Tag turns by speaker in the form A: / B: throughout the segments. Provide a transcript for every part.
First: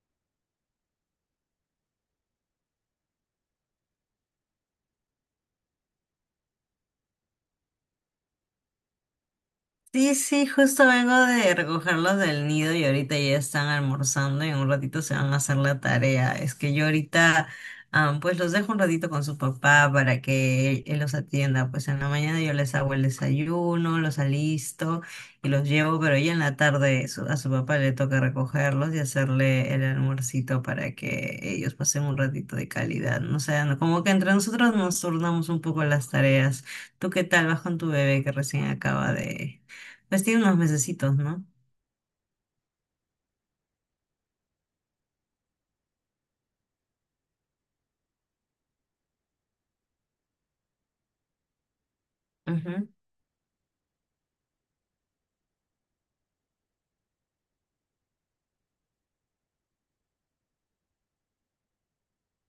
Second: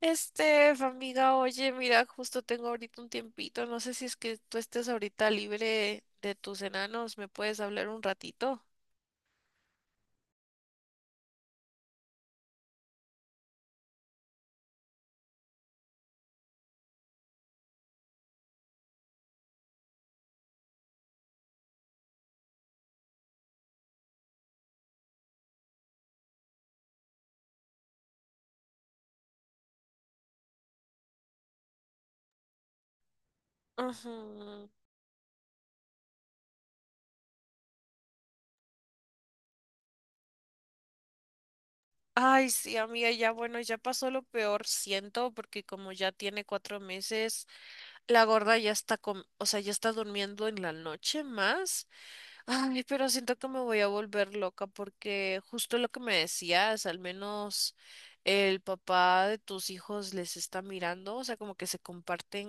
A: Amiga, oye, mira, justo tengo ahorita un tiempito, no sé si es que tú estés ahorita libre de tus enanos, ¿me puedes hablar un ratito?
B: Sí, sí, justo vengo de recogerlos del nido y ahorita ya están almorzando y en un ratito se van a hacer la tarea. Es que yo ahorita, ah, pues los dejo un ratito con su papá para que él los atienda. Pues en la mañana yo les hago el desayuno, los alisto y los llevo, pero ya en la tarde a su papá le toca recogerlos y hacerle el almuercito para que ellos pasen un ratito de calidad. No sé, no- Como que entre
A: Ujú.
B: nosotros nos turnamos un poco las tareas. ¿Tú qué tal vas con tu bebé que recién acaba de... Pues tiene unos mesecitos, ¿no?
A: Ay, sí, amiga, ya bueno, ya pasó lo peor, siento, porque como ya tiene 4 meses, la gorda ya está o sea, ya está durmiendo en la noche más. Ay,
B: Ujú,
A: pero siento que me voy a volver loca porque justo lo que me decías, al menos el papá de tus hijos les está mirando, o sea, como que se comparten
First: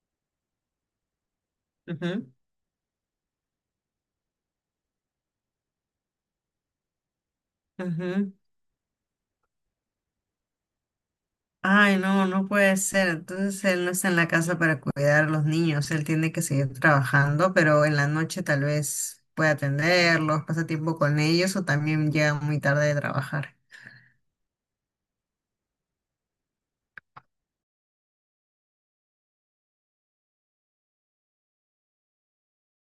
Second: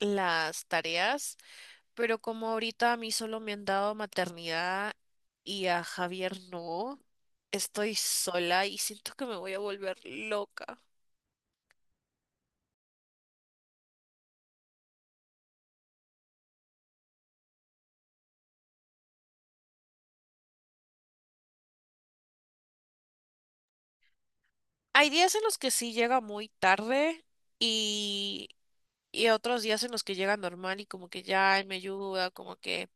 A: las tareas, pero
B: ujú,
A: como ahorita a mí solo me han dado maternidad y a Javier no, estoy
B: ujú.
A: sola y siento que me voy a volver loca.
B: Ay, no, no puede ser. Entonces él no está en la casa para cuidar a los niños. Él tiene que seguir trabajando, pero en la noche tal vez pueda atenderlos, pasa tiempo con ellos o también llega muy tarde de trabajar.
A: Hay días en los que sí llega muy tarde y Y otros días en los que llega normal y como que ya "Ay, me ayuda", como que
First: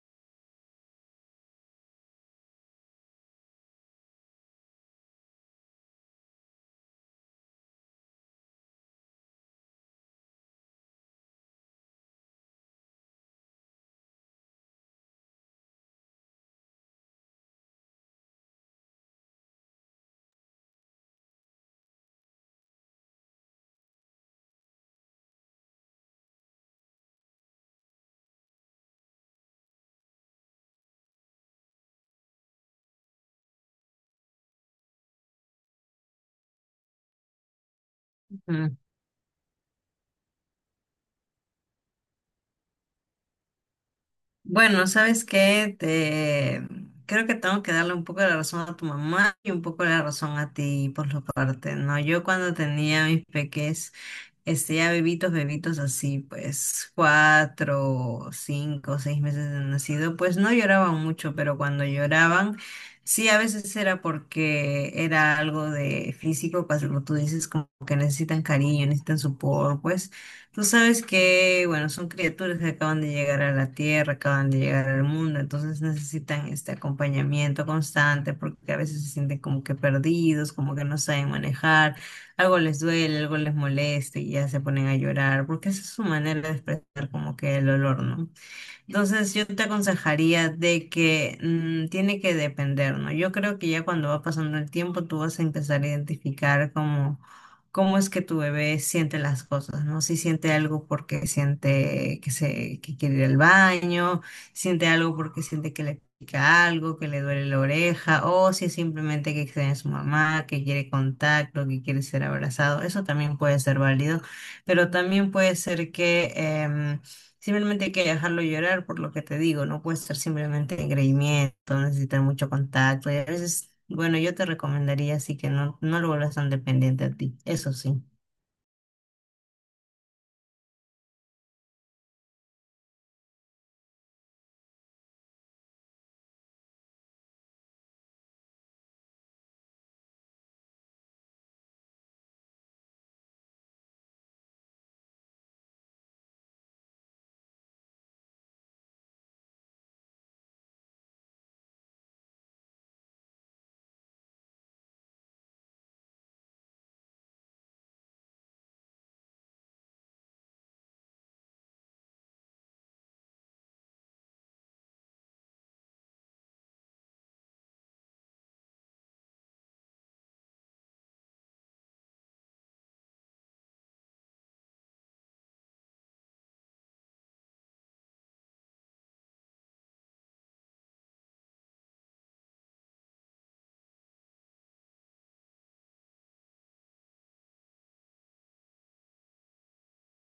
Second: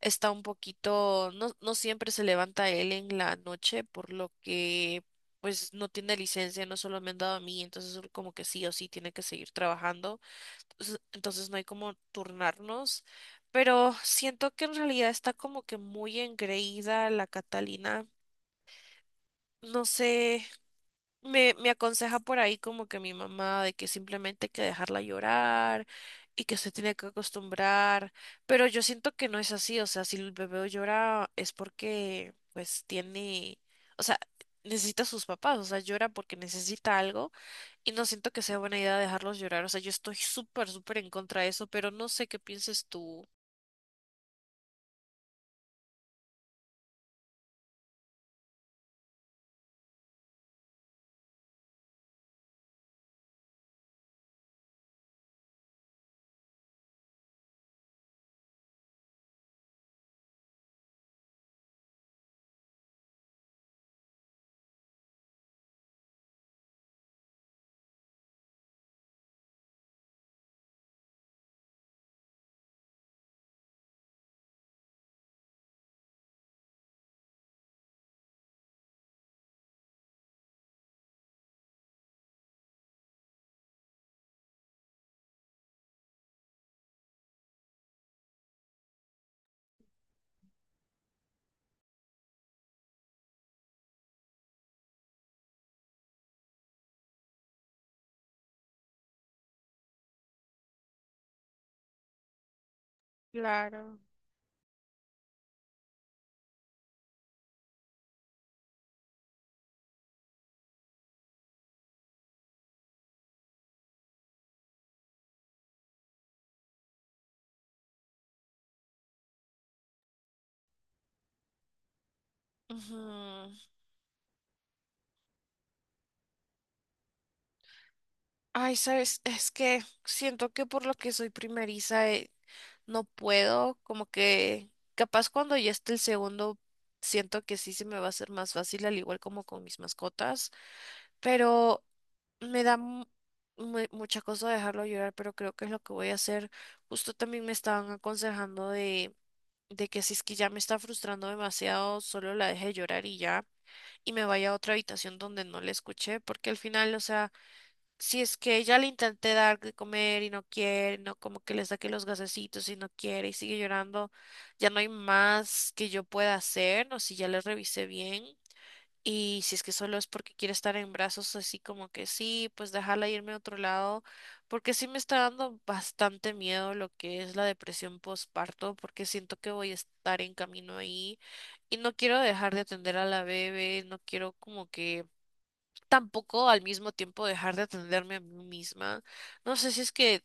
A: está un poquito, no siempre se levanta él en la noche, por lo que pues no tiene licencia, no solo me han dado a mí, entonces él como que sí o sí tiene que seguir trabajando. Entonces no hay como turnarnos, pero siento que en realidad está como que muy engreída la Catalina. No sé. Me aconseja por ahí como que mi mamá de que simplemente hay que dejarla llorar y que se tiene que acostumbrar, pero yo siento que no es así, o sea, si el bebé llora es porque pues tiene, o sea, necesita a sus papás, o sea, llora porque necesita algo y no siento que sea
B: Ujú.
A: buena idea dejarlos llorar, o sea, yo estoy súper, súper en contra de eso, pero no sé qué pienses tú.
B: Bueno, ¿sabes qué? Te... Creo que tengo que darle un poco de la razón a tu mamá y un poco de la razón a ti por su parte, ¿no? Yo cuando tenía mis peques. Este, ya bebitos, bebitos así, pues 4, 5, 6 meses de nacido, pues no lloraban mucho, pero cuando lloraban, sí, a veces era porque era algo de físico, pues como tú dices, como que necesitan cariño, necesitan support, pues tú sabes que, bueno, son criaturas que acaban de llegar a la tierra, acaban de llegar al mundo, entonces necesitan este acompañamiento constante porque a veces se sienten como que perdidos, como que no saben manejar, algo les duele, algo les molesta y ya se ponen a llorar, porque esa es su manera de expresar como que el dolor, ¿no? Entonces, yo te aconsejaría de que tiene que depender, ¿no? Yo creo que ya cuando va pasando el tiempo, tú vas a empezar a identificar cómo, cómo es que tu bebé siente las cosas, ¿no? Si siente algo porque siente que se, que quiere ir al
A: Claro.
B: baño, siente algo porque siente que le pica algo, que le duele la oreja, o si es simplemente que extraña a su mamá, que quiere contacto, que quiere ser abrazado. Eso también puede ser válido, pero también puede ser que simplemente hay que dejarlo llorar por lo que te digo, no puede ser simplemente engreimiento, necesitar mucho
A: Ujú.
B: contacto y a veces, bueno, yo te recomendaría así que no, no lo vuelvas tan dependiente a ti, eso sí.
A: Ay, sabes, es que siento que por lo que soy primeriza. No puedo, como que capaz cuando ya esté el segundo, siento que sí se me va a hacer más fácil, al igual como con mis mascotas, pero me da mucha cosa dejarlo llorar, pero creo que es lo que voy a hacer. Justo también me estaban aconsejando de que si es que ya me está frustrando demasiado, solo la deje llorar y ya, y me vaya a otra habitación donde no le escuché, porque al final, o sea... Si es que ya le intenté dar de comer y no quiere, no como que le saqué los gasecitos y no quiere y sigue llorando, ya no hay más que yo pueda hacer, no si ya le revisé bien y si es que solo es porque quiere estar en brazos así como que sí, pues déjala irme a otro lado, porque sí me está dando bastante miedo lo que es la depresión postparto, porque siento que voy a estar en camino ahí y no quiero dejar de atender a la bebé, no quiero como que tampoco al mismo tiempo dejar de atenderme a mí misma. No sé si es que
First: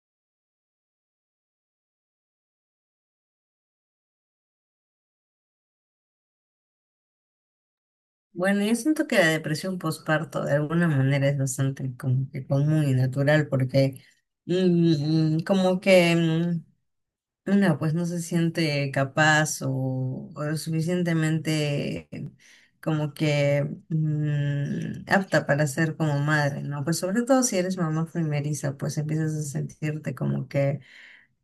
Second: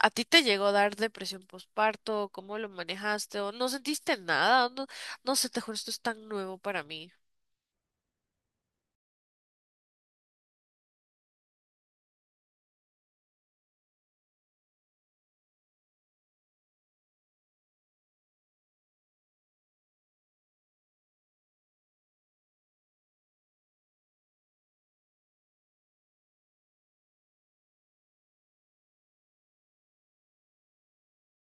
A: a ti te llegó a dar depresión postparto, cómo lo manejaste, o no sentiste nada, no, no sé, te juro, esto es tan nuevo para mí.
B: Bueno, yo siento que la depresión postparto de alguna manera es bastante como que común y natural porque mm, como que mm, una, pues no se siente capaz o lo suficientemente como que apta para ser como madre, ¿no? Pues sobre todo si eres mamá primeriza, pues empiezas a sentirte como que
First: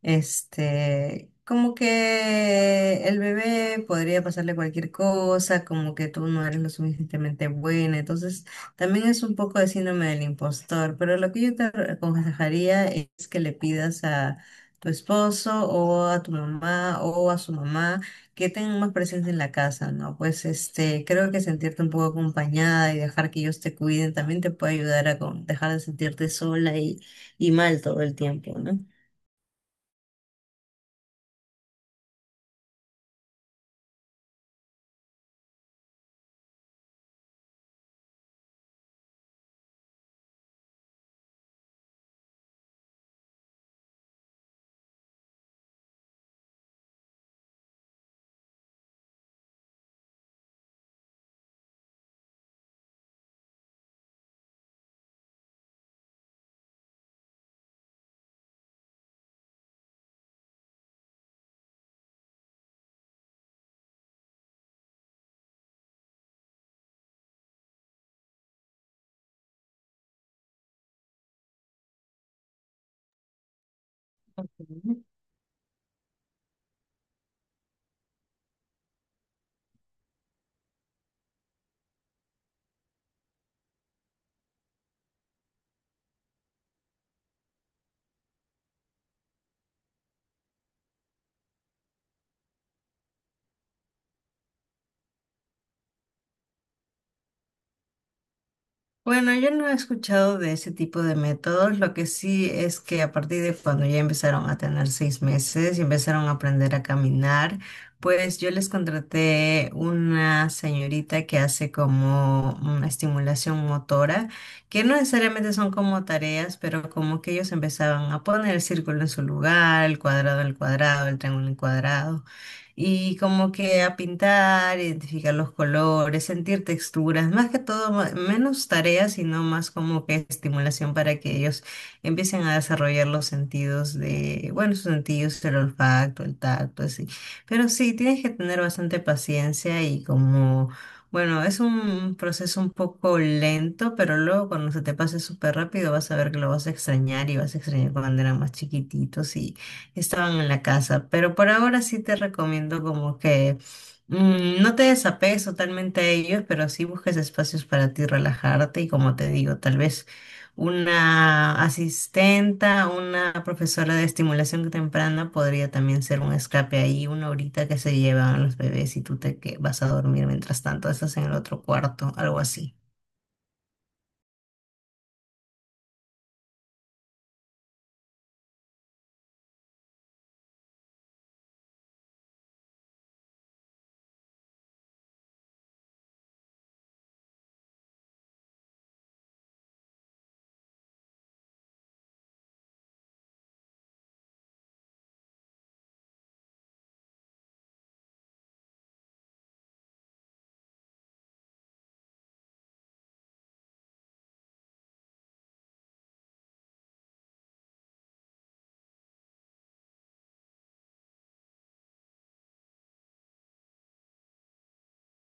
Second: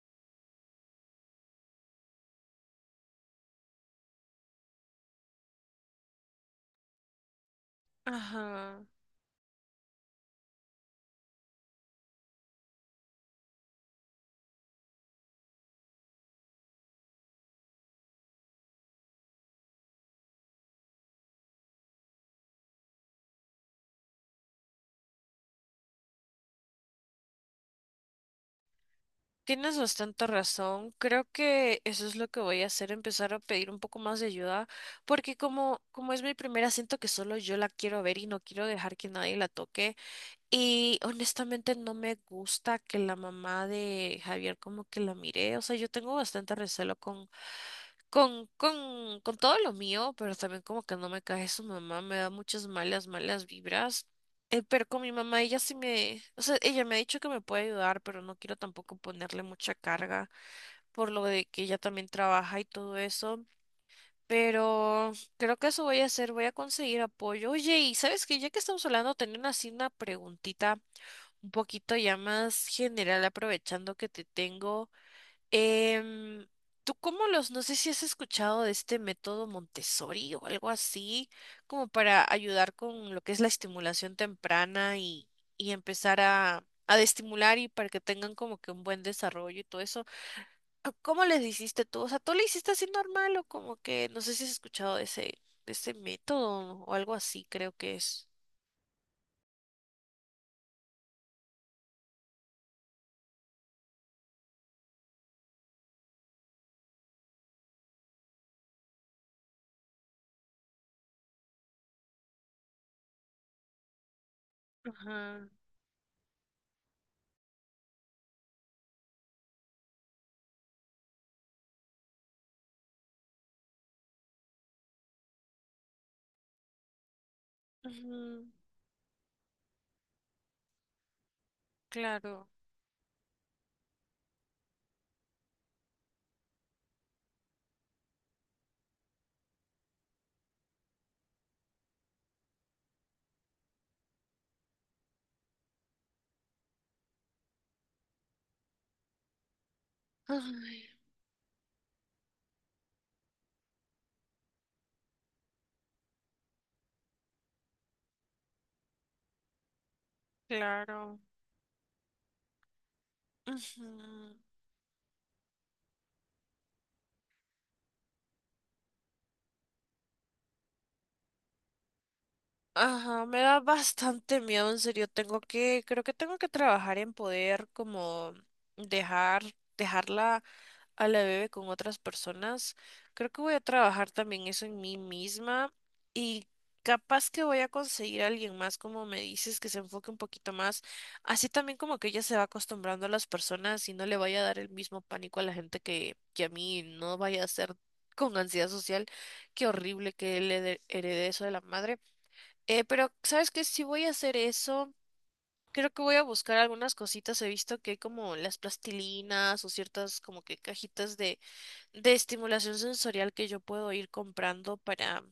B: este, como que el bebé podría pasarle cualquier cosa, como que tú no eres lo suficientemente buena. Entonces,
A: Ajá.
B: también es un poco de síndrome del impostor, pero lo que yo te aconsejaría es que le pidas a tu esposo o a tu mamá o a su mamá que tengan más presencia en la casa, ¿no? Pues este, creo que sentirte un poco acompañada y dejar que ellos te cuiden también te puede ayudar a dejar de sentirte sola y mal todo el tiempo, ¿no?
A: Tienes bastante razón. Creo que eso es lo que voy a hacer, empezar a pedir un poco más de ayuda, porque como, como es mi primera, siento que solo yo la quiero ver y no quiero dejar que nadie la toque. Y honestamente no me gusta que la mamá de Javier como que la mire. O sea, yo tengo bastante recelo con, con todo lo mío, pero también como que no me cae su mamá, me da muchas malas, malas vibras. Pero con mi mamá, ella sí me, o sea, ella me ha dicho que me puede ayudar, pero no quiero tampoco ponerle mucha carga por lo de que ella también trabaja y todo eso. Pero creo que eso voy a hacer, voy a conseguir apoyo. Oye, y sabes que ya que estamos hablando, tenía una- así una preguntita un poquito ya más general, aprovechando que te tengo. em, ¿Tú cómo los, no sé si has escuchado de este método Montessori o algo así, como para ayudar con lo que es la estimulación temprana y empezar a estimular y para que tengan como que un buen desarrollo y todo eso? ¿Ah, ¿cómo les hiciste tú? O sea, ¿tú le hiciste así normal o como que, no sé si has escuchado de ese método o algo así, creo que es.
B: Bueno, yo no he escuchado de ese tipo de métodos. Lo que sí es que a partir de cuando ya empezaron a tener 6 meses y empezaron a aprender a caminar, pues yo les contraté una señorita que hace como una estimulación motora, que no
A: Ajá,
B: necesariamente son como tareas, pero como que ellos empezaban a poner el círculo en su lugar, el cuadrado en el cuadrado, el triángulo en el cuadrado y como que a pintar, identificar los colores, sentir texturas, más que todo,
A: ujú,
B: menos tareas, sino más como que estimulación para que ellos empiecen
A: claro.
B: a desarrollar los sentidos de, bueno, sus sentidos, el olfato, el tacto, así. Pero sí, tienes que tener bastante paciencia y como... Bueno, es un proceso un poco lento, pero luego cuando se te pase súper rápido vas a ver que lo vas a extrañar y vas a extrañar cuando eran más chiquititos, estaban en la
A: Ay.
B: casa. Pero por ahora sí te recomiendo como que no te desapegues totalmente a ellos, pero sí busques espacios para ti relajarte y como te digo, tal vez
A: Claro.
B: una asistenta, una
A: Ujú.
B: profesora de estimulación temprana podría también ser un escape ahí, una horita que se llevan los bebés y tú vas a dormir mientras tanto, estás en el otro cuarto, algo así.
A: Ajá, me da bastante miedo, en serio. Tengo que, creo que tengo que trabajar en poder como dejar, dejarla. A la bebé con otras personas, creo que voy a trabajar también eso en mí misma y capaz que voy a conseguir a alguien más, como me dices, que se enfoque un poquito más, así también como que ella se va acostumbrando a las personas y no le vaya a dar el mismo pánico a la gente que a mí no vaya a ser con ansiedad social, qué horrible que le de- herede eso de la madre. Pero, ¿sabes qué? Si voy a hacer eso... Creo que voy a buscar algunas cositas. He visto que hay como las plastilinas o ciertas como que cajitas de estimulación sensorial que yo puedo ir comprando para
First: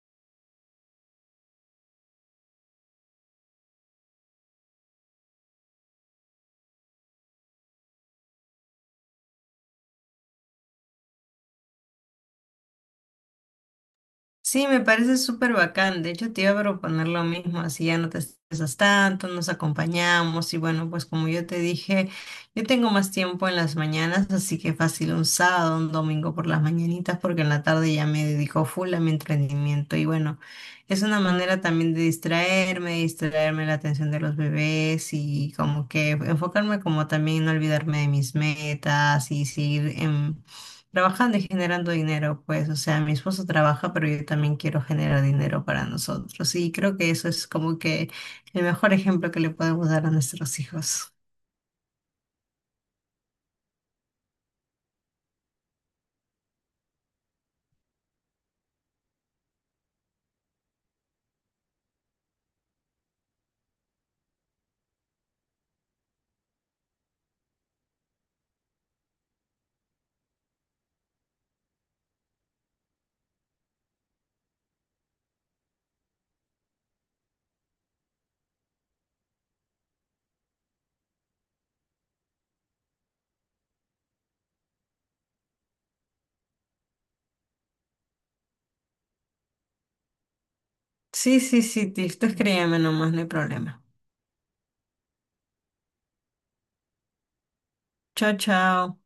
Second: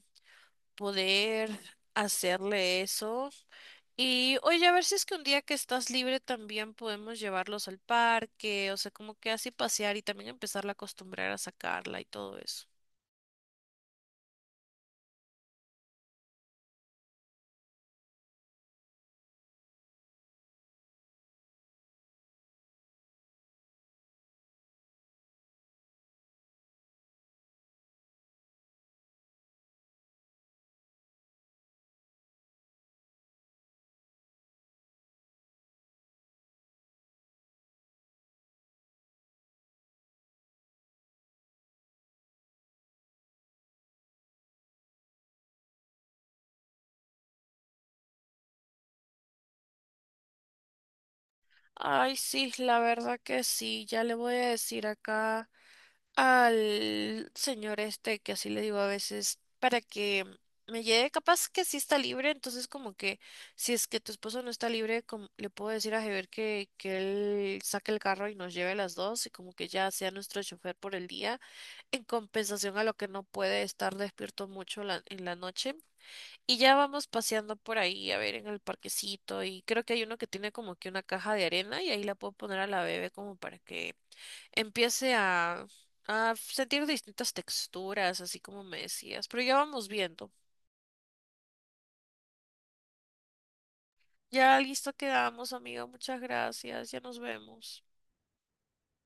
A: poder hacerle eso. Y oye, a ver si es que un día que estás libre también podemos llevarlos al parque, o sea, como que así pasear y también empezarla a acostumbrar a sacarla y todo eso.
B: Sí, me parece súper bacán. De hecho, te iba a proponer lo mismo, así ya no te estresas tanto, nos acompañamos y bueno, pues como yo te dije, yo tengo más tiempo en las mañanas, así que fácil un sábado, un domingo por las mañanitas, porque en la tarde ya me dedico full a mi emprendimiento y bueno, es una manera también de distraerme, distraerme la atención de los bebés y como que enfocarme como también no olvidarme de mis metas y seguir en trabajando y generando dinero, pues, o sea, mi esposo trabaja, pero yo también quiero generar dinero para nosotros. Y creo que eso es como que el mejor ejemplo que le podemos dar a nuestros hijos.
A: Ay, sí, la verdad que sí, ya le voy a decir acá. Al señor este, que así le digo a veces, para que me lleve, capaz que sí está libre, entonces como que si es que tu esposo no está libre, como- le puedo decir a Javier que él saque el carro y nos lleve a las dos y como que ya sea nuestro chofer por el día, en compensación a lo que no puede estar despierto mucho la- en la noche. Y ya vamos paseando por ahí, a ver, en el parquecito y creo que hay uno que tiene como que una caja de arena y ahí la puedo poner a la bebé como para que empiece a sentir distintas texturas, así como me decías. Pero ya vamos viendo.
B: Sí, sí, sí, Tiff, tú escríbeme nomás, no hay problema.
A: Ya listo quedamos, amigo. Muchas gracias. Ya nos vemos.
B: Chao, chao.